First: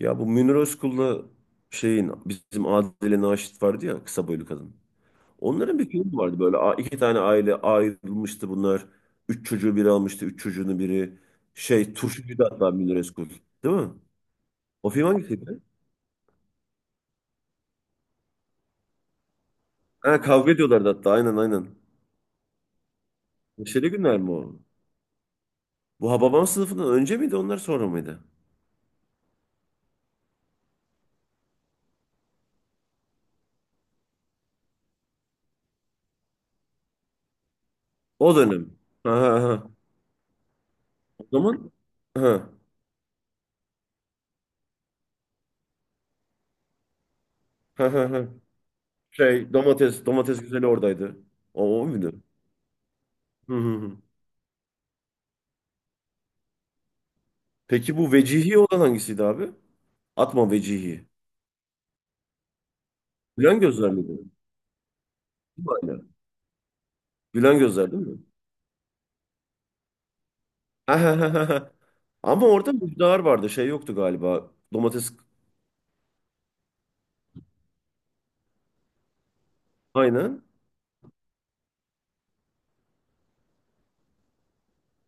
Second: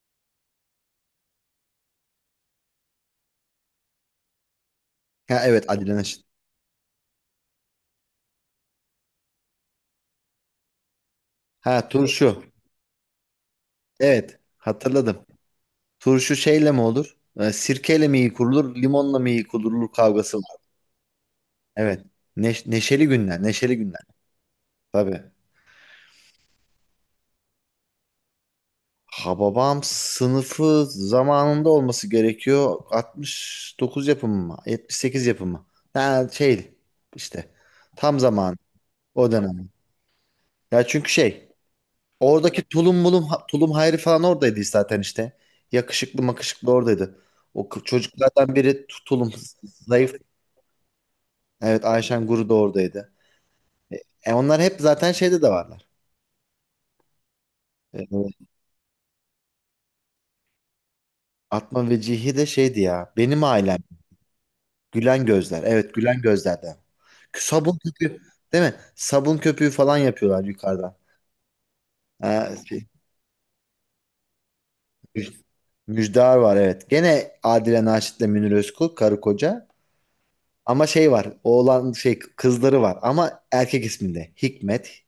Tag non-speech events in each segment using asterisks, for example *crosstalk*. Ya bu Münir Özkul'la şeyin bizim Adile Naşit vardı ya, kısa boylu kadın. Ha evet Onların bir Adile filmi Naşit. vardı böyle, iki tane aile ayrılmıştı bunlar. Üç çocuğu biri almıştı. Üç çocuğunu biri Ha şey, turşu. turşucuydu hatta Münir Özkul. Değil mi? Evet O film hatırladım. hangisiydi? Turşu şeyle mi olur? Sirkeyle mi iyi kurulur? Limonla mı iyi kurulur Ha, kavgası kavga var. ediyorlardı hatta, aynen aynen. Evet. Neşeli günler. Neşeli Neşeli günler. günler mi o? Tabii. Bu Hababam Sınıfı'ndan önce miydi, onlar sonra mıydı? Hababam sınıfı zamanında olması gerekiyor. 69 yapımı mı? 78 yapımı. Ha şey işte. Tam O zaman. dönem. Ha, O ha, dönem. ha. Ya çünkü O şey. zaman ha, Oradaki tulum mulum tulum Hayri falan oradaydı zaten işte. Yakışıklı makışıklı oradaydı. O kı- ha, ha, ha. çocuklardan biri tulum Şey, domates zayıf. domates güzeli oradaydı. O, Evet o muydu? Ayşen Guru da oradaydı. Hı hı hı. E, onlar hep zaten şeyde de varlar. Peki E, bu Vecihi olan hangisiydi abi? Atma Vecihi. Atma ve Cihi de şeydi ya. Benim Gülen ailem. Gözler miydi? Değil Gülen gözler. mi Evet aynen? Gülen gözlerden. Gülen Sabun Gözler değil mi? köpüğü değil mi? Sabun köpüğü falan yapıyorlar Ha, yukarıdan. ha, ha, ha, ha. Ama Ha, orada şey, Müjdar vardı. Şey yoktu galiba. Domates müj- Müjdar var evet. Gene Adile Naşit'le Münir Özkul karı koca. aynen. Ama şey var. Oğlan şey kızları var ama erkek isminde. Hikmet,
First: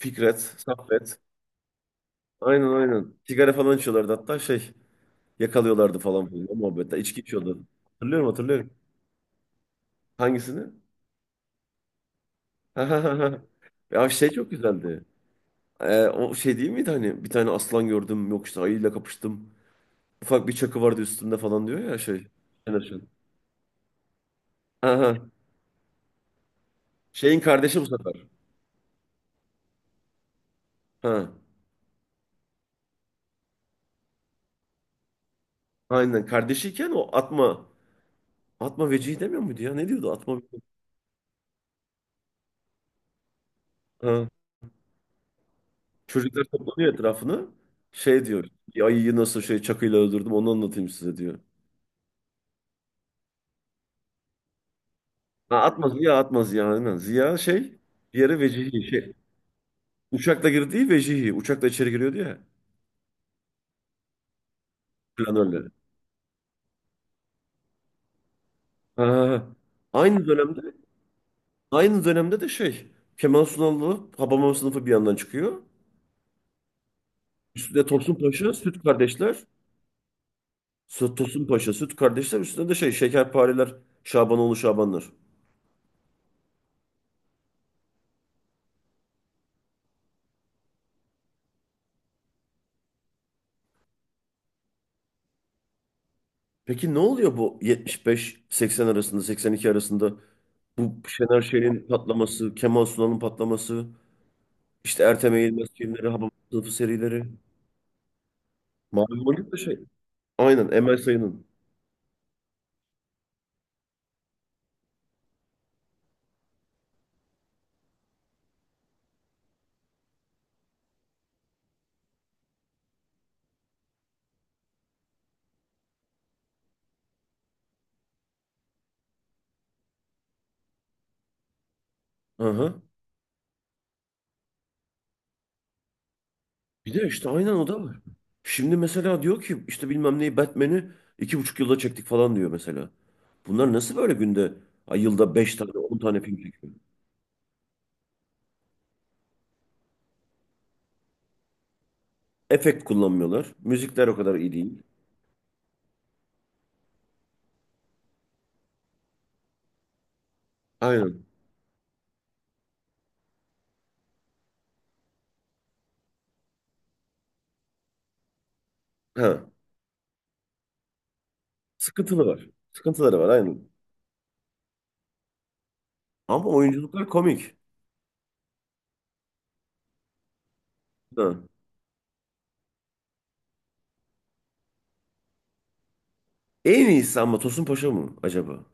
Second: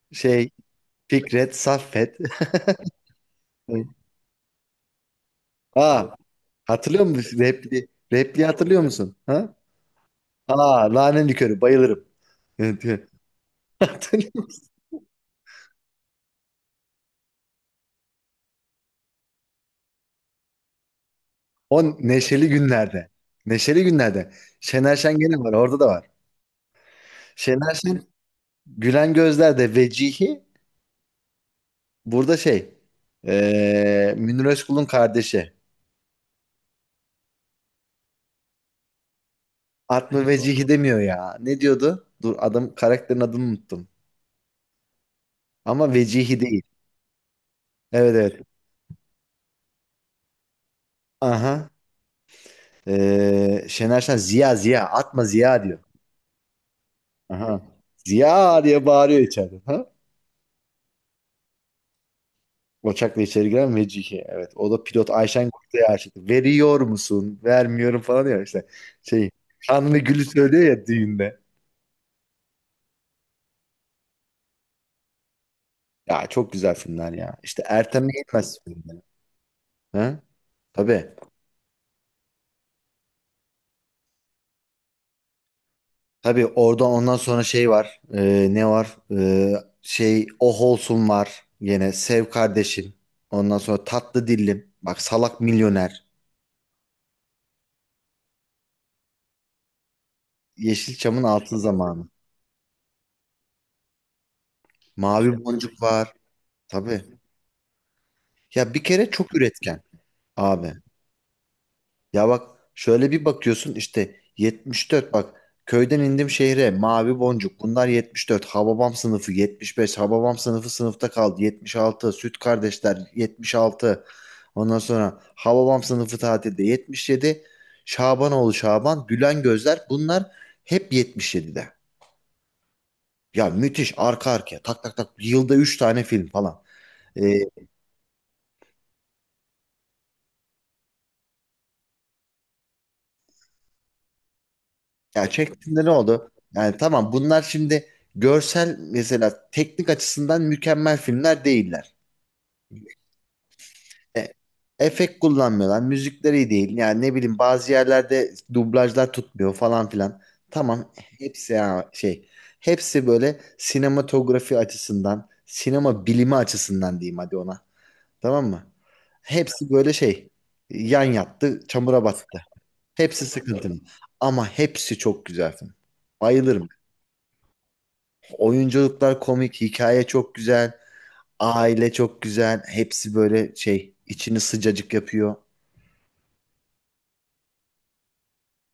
Fikret, şey Saffet. Fikret, Saffet. Aynen aynen. Sigara falan *laughs* içiyorlardı hatta, şey. Yakalıyorlardı Aa, falan filan o muhabbette. hatırlıyor İçki musun? içiyordu. Repli, Hatırlıyorum repliği hatırlıyorum. hatırlıyor musun? Ha? Hangisini? Aa, nane likörü bayılırım. Ha, Evet, ha, evet. ha, ha. *laughs* Ya şey, Hatırlıyor çok musun? güzeldi. O şey değil miydi hani, bir tane aslan gördüm, yok işte ayıyla kapıştım. Ufak bir çakı vardı üstümde falan diyor O ya şey. neşeli Şener Şen. günlerde. Neşeli günlerde. Şener Aha. Şen gene var. Orada da var. Şeyin Şener kardeşi bu Şen sefer. Gülen Gözler'de Vecihi Ha. burada şey Münir Özkul'un kardeşi. Aynen. Kardeşiyken o atma. Atma Vecihi demiyor muydu ya? Ne diyordu? Atma Atma Vecihi. Vecihi demiyor ya. Ne diyordu? Dur adam karakterin adını unuttum. Ha. Ama vecihi Çocuklar değil. toplanıyor etrafını. Evet Şey evet. diyor. "Bir ayıyı nasıl şey, çakıyla öldürdüm, onu anlatayım size," diyor. Aha. Şener Şen Ziya Ziya atma Ha, Ziya diyor. atma Ziya, atma Ziya. Aynen. Ziya Aha. şey. Diğeri Ziya Vecihi. diye Şey, bağırıyor içeride. Ha? uçakla girdiği Vecihi. Uçakla içeri giriyordu ya. Uçakla içeri giren Vecihi. Evet. O da pilot Ayşen Planörleri. Kurt'a aşık. Veriyor musun? Vermiyorum falan diyor işte. Şey. Ha. Kanlı Gül'ü Aynı dönemde söylüyor ya düğünde. aynı dönemde de şey. Kemal Sunal'la Habamam Sınıfı bir yandan çıkıyor. Ya çok güzel filmler ya. İşte Üstüne Ertem Tosun Paşa, Eğilmez Süt filmleri. Kardeşler. Ha? Tabii. Tosun Paşa, Süt Kardeşler üstünde de şey, Şekerpareler, Şabanoğlu Şabanlar. Tabii orada ondan sonra şey var. Ne var? Şey Oh Olsun var. Yine Sev Kardeşim. Ondan sonra Tatlı Dillim. Bak Salak Milyoner. Peki ne oluyor bu 75-80 arasında, 82 arasında? Bu Yeşilçam'ın Şener altın Şen'in zamanı. patlaması, Kemal Sunal'ın patlaması, işte Ertem Mavi Eğilmez Boncuk filmleri, var. Hababam Sınıfı Tabii. serileri. Ya bir kere Mavi çok Boncuk da şey. üretken Aynen, abi. Emel Sayın'ın. Ya bak şöyle bir bakıyorsun işte 74 bak köyden indim şehre mavi boncuk bunlar 74 Hababam sınıfı 75 Hababam sınıfı sınıfta kaldı 76 Süt kardeşler 76 ondan sonra Hababam sınıfı tatilde 77 Şabanoğlu Şaban Gülen Gözler bunlar hep 77'de. Aha. Ya müthiş arka arkaya tak tak tak yılda 3 tane film falan. Bir de işte Ee, aynen, o da var. Şimdi mesela diyor ki işte bilmem neyi, Batman'i 2,5 yılda çektik falan diyor mesela. Bunlar nasıl böyle günde, ay, Ya yılda 5 tane çektiğinde ne 10 tane oldu? film çekiyor? Yani tamam bunlar şimdi görsel mesela teknik açısından mükemmel filmler değiller. Efekt kullanmıyorlar. Müzikler o E, kadar iyi değil. efekt kullanmıyorlar. Müzikleri iyi değil. Yani ne bileyim bazı yerlerde dublajlar tutmuyor falan filan. Tamam Aynen. hepsi ya şey. Hepsi böyle sinematografi açısından, sinema bilimi açısından diyeyim hadi ona. Tamam mı? Ha. Hepsi böyle şey. Yan yattı, çamura battı. Sıkıntılı var. Sıkıntıları Hepsi var aynen. sıkıntılı. Ama hepsi çok güzel film. Ama Bayılırım. oyunculuklar komik. Oyunculuklar komik, hikaye çok güzel, Ha. aile çok güzel. Hepsi böyle şey içini sıcacık yapıyor. En iyisi ama Tosun Paşa mı acaba?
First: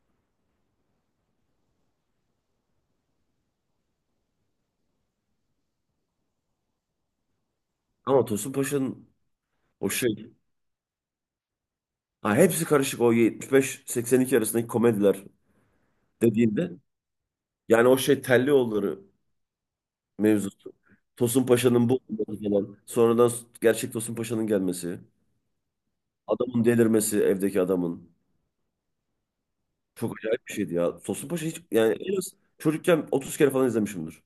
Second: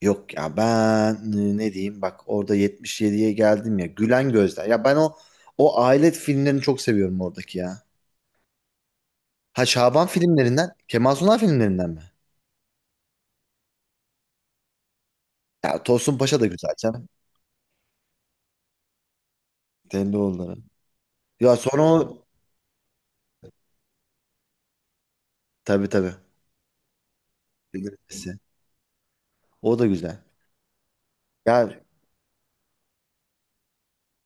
Yok ya ben ne diyeyim bak orada 77'ye geldim ya Gülen Gözler. Ya ben o aile filmlerini çok seviyorum oradaki ya. Ama Tosun Paşa'nın Ha o Şaban şey. filmlerinden, Kemal Sunal filmlerinden mi? Ha, hepsi karışık, o 75-82 arasındaki komediler Ya Tosun Paşa da dediğinde. güzel canım. Yani o şey, Tellioğulları Telli oğulları. mevzusu. Tosun Ya sonra Paşa'nın bu o olması falan. Sonradan gerçek Tosun Paşa'nın gelmesi. tabii tabii. Adamın delirmesi, evdeki adamın. Bilirsin. O da güzel. Çok acayip bir şeydi ya. Tosun Paşa hiç, Ya yani en az çocukken 30 kere falan izlemişimdir.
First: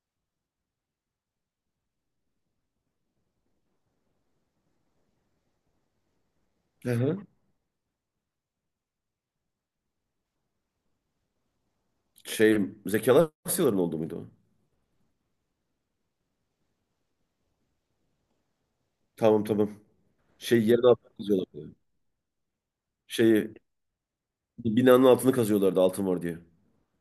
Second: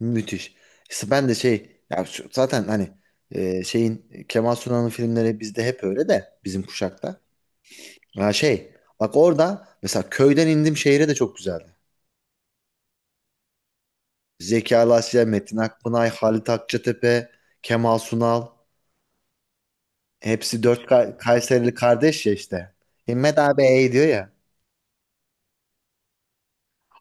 müthiş. İşte ben de şey ya zaten hani şeyin Kemal Sunal'ın filmleri bizde hep öyle de bizim Hı hı. kuşakta. Ha şey bak orada mesela köyden indim şehire de çok güzeldi. Şey, Zeki Alasyaların oldu muydu o? Zeki Alasya, Metin Akpınar, Halit Akçatepe, Kemal Sunal Tamam tamam. hepsi Şey, yerin dört altını Kayserili kazıyorlardı. kardeş ya işte. Himmet Şeyi, abi ey diyor ya. binanın altını kazıyorlardı altın var diye.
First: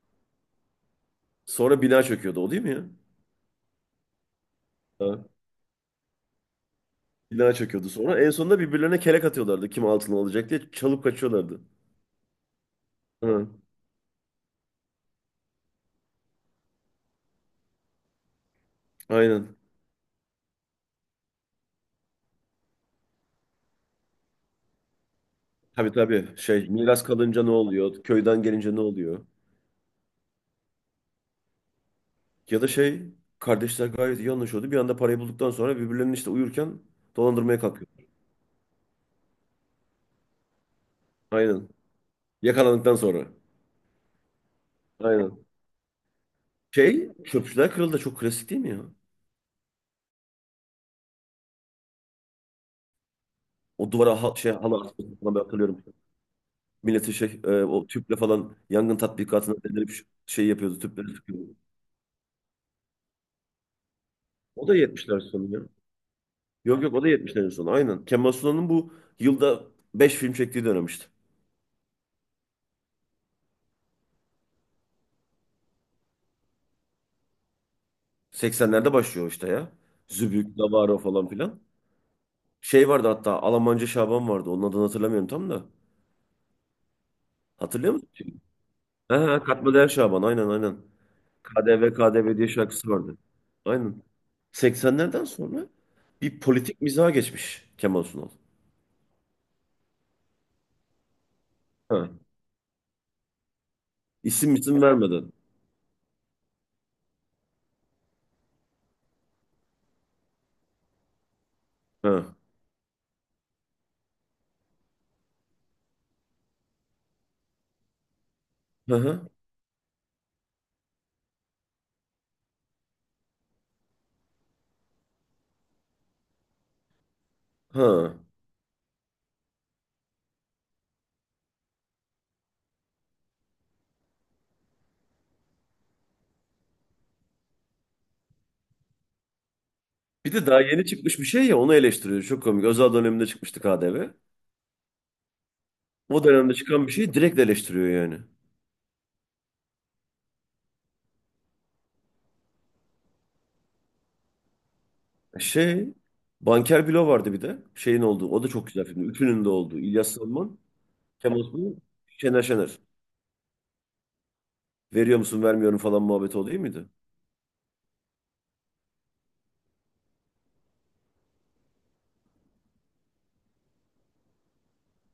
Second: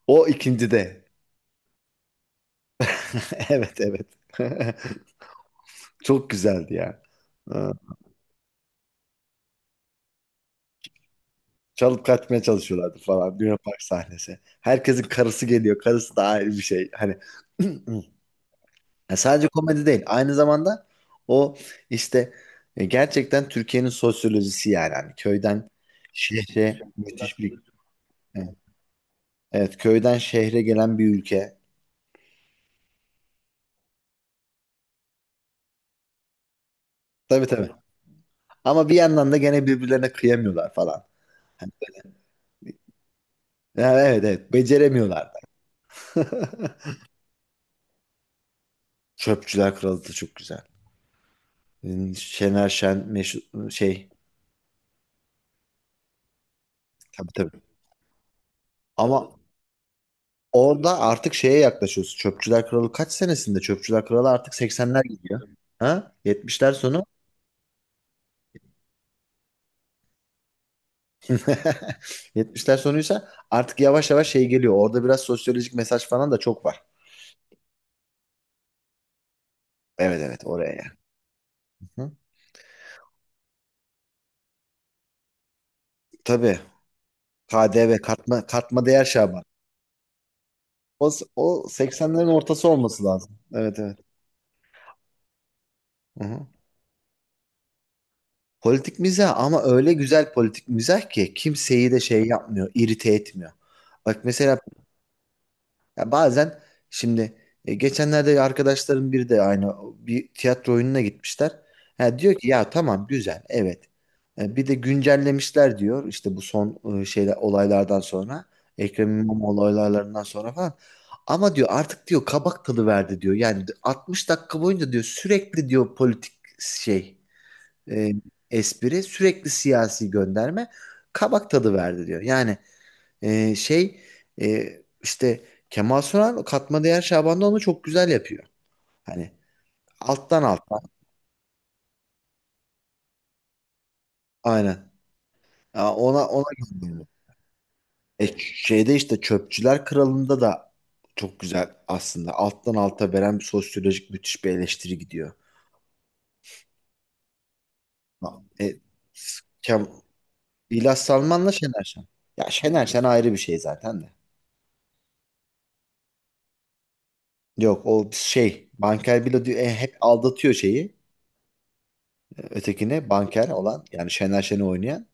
O ikinci de. Sonra bina çöküyordu o, değil mi ya? *laughs* Evet evet. *laughs* Ha. Çok güzeldi ya. Bina çöküyordu sonra. En sonunda birbirlerine kelek atıyorlardı, kim altını alacak diye. Çalıp kaçıyorlardı. Çalıp kaçmaya çalışıyorlardı falan. Ha. Luna Park sahnesi. Herkesin karısı geliyor. Karısı da ayrı bir şey. Hani *clears throat* ya sadece Aynen. komedi değil. Aynı zamanda o işte gerçekten Türkiye'nin sosyolojisi yani. Hani köyden Tabii tabii. Şey, şehre miras müthiş kalınca ne bir oluyor? Köyden evet. gelince ne oluyor? Evet, köyden şehre gelen bir ülke. Ya da şey, kardeşler gayet iyi anlaşıyordu. Bir anda parayı bulduktan sonra birbirlerinin işte uyurken Tabii dolandırmaya tabii. kalkıyor. Ama bir yandan da gene birbirlerine kıyamıyorlar falan. Aynen. Hani, Yakalandıktan sonra. yani evet evet beceremiyorlar da. Aynen. Şey, Çöpçüler Kralı da çok klasik, değil mi ya? Çöpçüler Kralı da çok güzel. Şener Şen meşhur O şey duvara şey, halı asması falan, ben hatırlıyorum. Milleti tabii şey, tabii. o tüple falan yangın Ama tatbikatına delirip şey yapıyordu, orada tüpleri artık sıkıyordu. şeye yaklaşıyorsun. Çöpçüler Kralı kaç senesinde? Çöpçüler Kralı artık O da 80'ler 70'ler gidiyor. sonu ya. Ha? 70'ler Yok yok, o sonu. da 70'lerin sonu aynen. Kemal Sunal'ın bu yılda 5 film çektiği dönem işte. *laughs* 70'ler sonuysa artık yavaş yavaş şey geliyor. Orada biraz sosyolojik mesaj falan da çok var. 80'lerde başlıyor işte ya. Evet evet Zübük, oraya yani. Davaro falan filan. Hı? Şey vardı hatta, Almanca Şaban vardı. Onun adını hatırlamıyorum tam da. Tabii. Hatırlıyor KDV musun şimdi? katma değer Ha, ha, Şaban. katma değer Şaban, aynen aynen. O, o KDV 80'lerin KDV diye ortası şarkısı olması vardı. lazım. Evet evet. Aynen. 80'lerden sonra Hı bir hı. politik mizaha geçmiş Kemal Sunal. Politik mizah ama öyle güzel politik mizah ki kimseyi de Ha. şey yapmıyor, irite etmiyor. Bak İsim mesela. isim vermeden. Ya bazen şimdi geçenlerde arkadaşlarım biri de aynı bir tiyatro oyununa gitmişler. Ha, diyor Ha, ki ya tamam güzel evet. Bir de güncellemişler diyor işte bu son şeyler olaylardan sonra hı Ekrem hı, İmamoğlu olaylarından sonra falan. Ama diyor artık diyor kabak tadı verdi diyor. Yani 60 dakika boyunca diyor sürekli diyor politik şey e, ha. espri sürekli siyasi gönderme kabak tadı verdi diyor. Yani şey e, işte Kemal Sunal katma değer Şaban'da onu çok güzel yapıyor. Hani Bir alttan de daha alttan yeni çıkmış bir şey ya, onu eleştiriyor. Çok komik. Özal döneminde çıkmıştı KDV. aynen. Ya O ona dönemde çıkan bir gönderiyor. şeyi direkt eleştiriyor yani. Şeyde işte Çöpçüler Kralı'nda da çok güzel aslında. Alttan alta veren bir sosyolojik müthiş bir eleştiri gidiyor. Şey, Banker Bilo vardı bir de. Şeyin olduğu. O da çok E, güzel film. Ütünün de olduğu. Kem, İlyas Salman. İlyas Cem Salman'la Osman, Şener Şen. Şener Ya Şener. Şener Şen ayrı bir şey zaten de. Veriyor musun, vermiyorum falan muhabbeti, o değil miydi? Yok o şey Banker Bilo diyor, hep aldatıyor şeyi ötekine Banker olan yani Şener Şen'i oynayan.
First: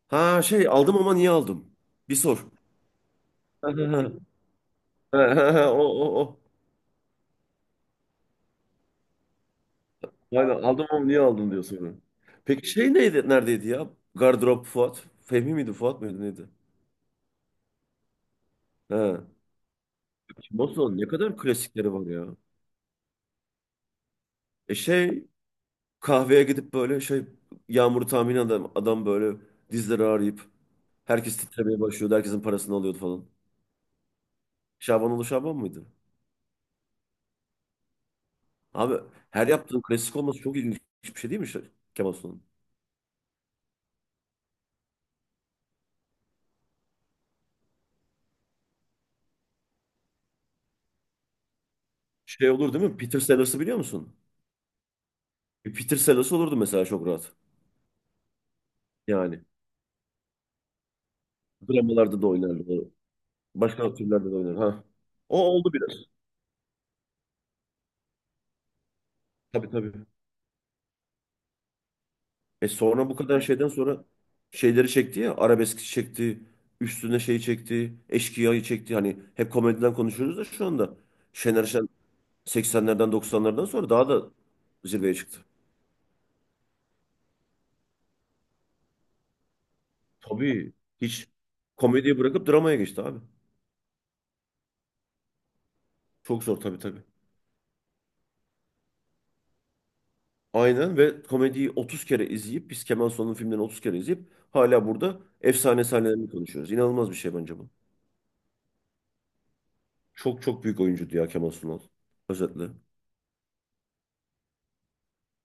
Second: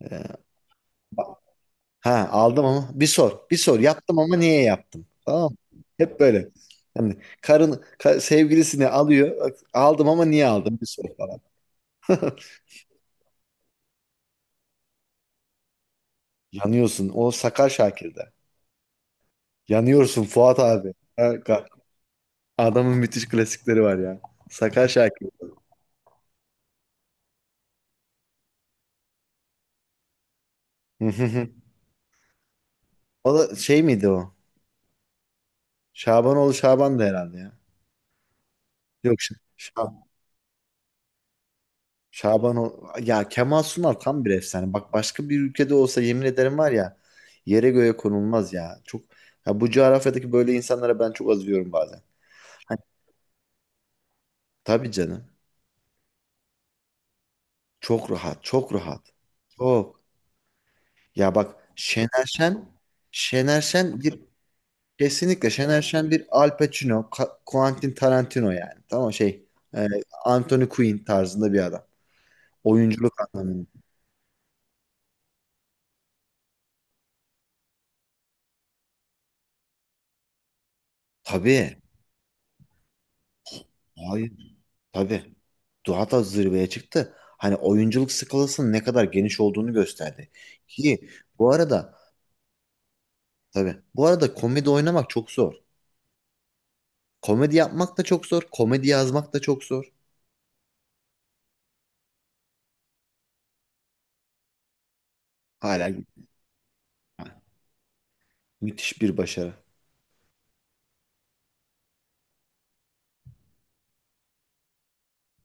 E, Ha şey, aldım ama niye ba- aldım? Bir Ha sor. aldım ama bir sor. Bir sor. Yaptım *laughs* Ha, ama niye yaptım? ha, Tamam ha. Ha, mı? o Hep o o. böyle. Hani karın sevgilisini alıyor. Aldım ama niye Aynen, aldım? Bir aldım sor ama niye falan. aldım diyor sonra. *laughs* Peki şey neydi, neredeydi ya? Gardırop Fuat. Fehmi miydi, Fuat mıydı, neydi? Yanıyorsun. O Sakar Şakir'de. Ha. Yanıyorsun Fuat abi. Cem, ne kadar klasikleri var ya. Adamın müthiş klasikleri var ya. Sakar şey, Şakir. kahveye gidip böyle şey, yağmuru tahmin, adam, adam böyle dizleri ağrıyıp herkes *laughs* titremeye başlıyordu. Herkesin parasını alıyordu falan. O da şey miydi o? Şaban oğlu Şaban mıydı? Şabanoğlu Şaban da herhalde ya. Abi, Yok. Her yaptığın Şaban. klasik olması çok ilginç bir şey değil mi, Kemal Sunal'ın? Ya Kemal Sunal tam bir efsane. Bak başka bir ülkede olsa yemin ederim var ya yere göğe konulmaz ya. Çok ya bu coğrafyadaki böyle insanlara ben çok azıyorum bazen. Şey olur Hani, değil mi? Peter Sellers'ı biliyor musun? tabii canım. Bir Peter Sellers olurdu mesela çok rahat. Çok rahat, çok rahat. Yani Çok. Ya bak dramalarda Şener da Şen oynardı. Şener Başka Şen bir türlerde de oynar. Ha. O kesinlikle oldu Şener biraz. Şen bir Al Pacino, Quentin Tarantino yani. Tamam şey Tabii e, tabii. Anthony Quinn tarzında bir adam. E sonra Oyunculuk bu kadar anlamında. şeyden sonra şeyleri çekti ya. Arabesk çekti. Üstüne şey çekti. Eşkıya'yı çekti. Hani hep komediden konuşuyoruz da şu anda. Şener Tabii. Şen 80'lerden 90'lardan sonra daha da Hayır. zirveye Tabii. çıktı. Daha da zirveye çıktı. Hani oyunculuk skalasının ne kadar geniş olduğunu gösterdi. Tabii. Ki Hiç bu arada komediyi bırakıp dramaya geçti abi. tabii bu arada komedi oynamak çok zor. Çok zor tabii tabii. Komedi yapmak da çok zor. Komedi yazmak da çok zor. Aynen, ve komediyi 30 kere izleyip, biz Kemal Sunal'ın filmlerini 30 kere izleyip hala burada efsane Hala sahnelerini konuşuyoruz. İnanılmaz bir şey bence bu. müthiş bir başarı. Çok çok büyük oyuncuydu ya Kemal Sunal. Özetle.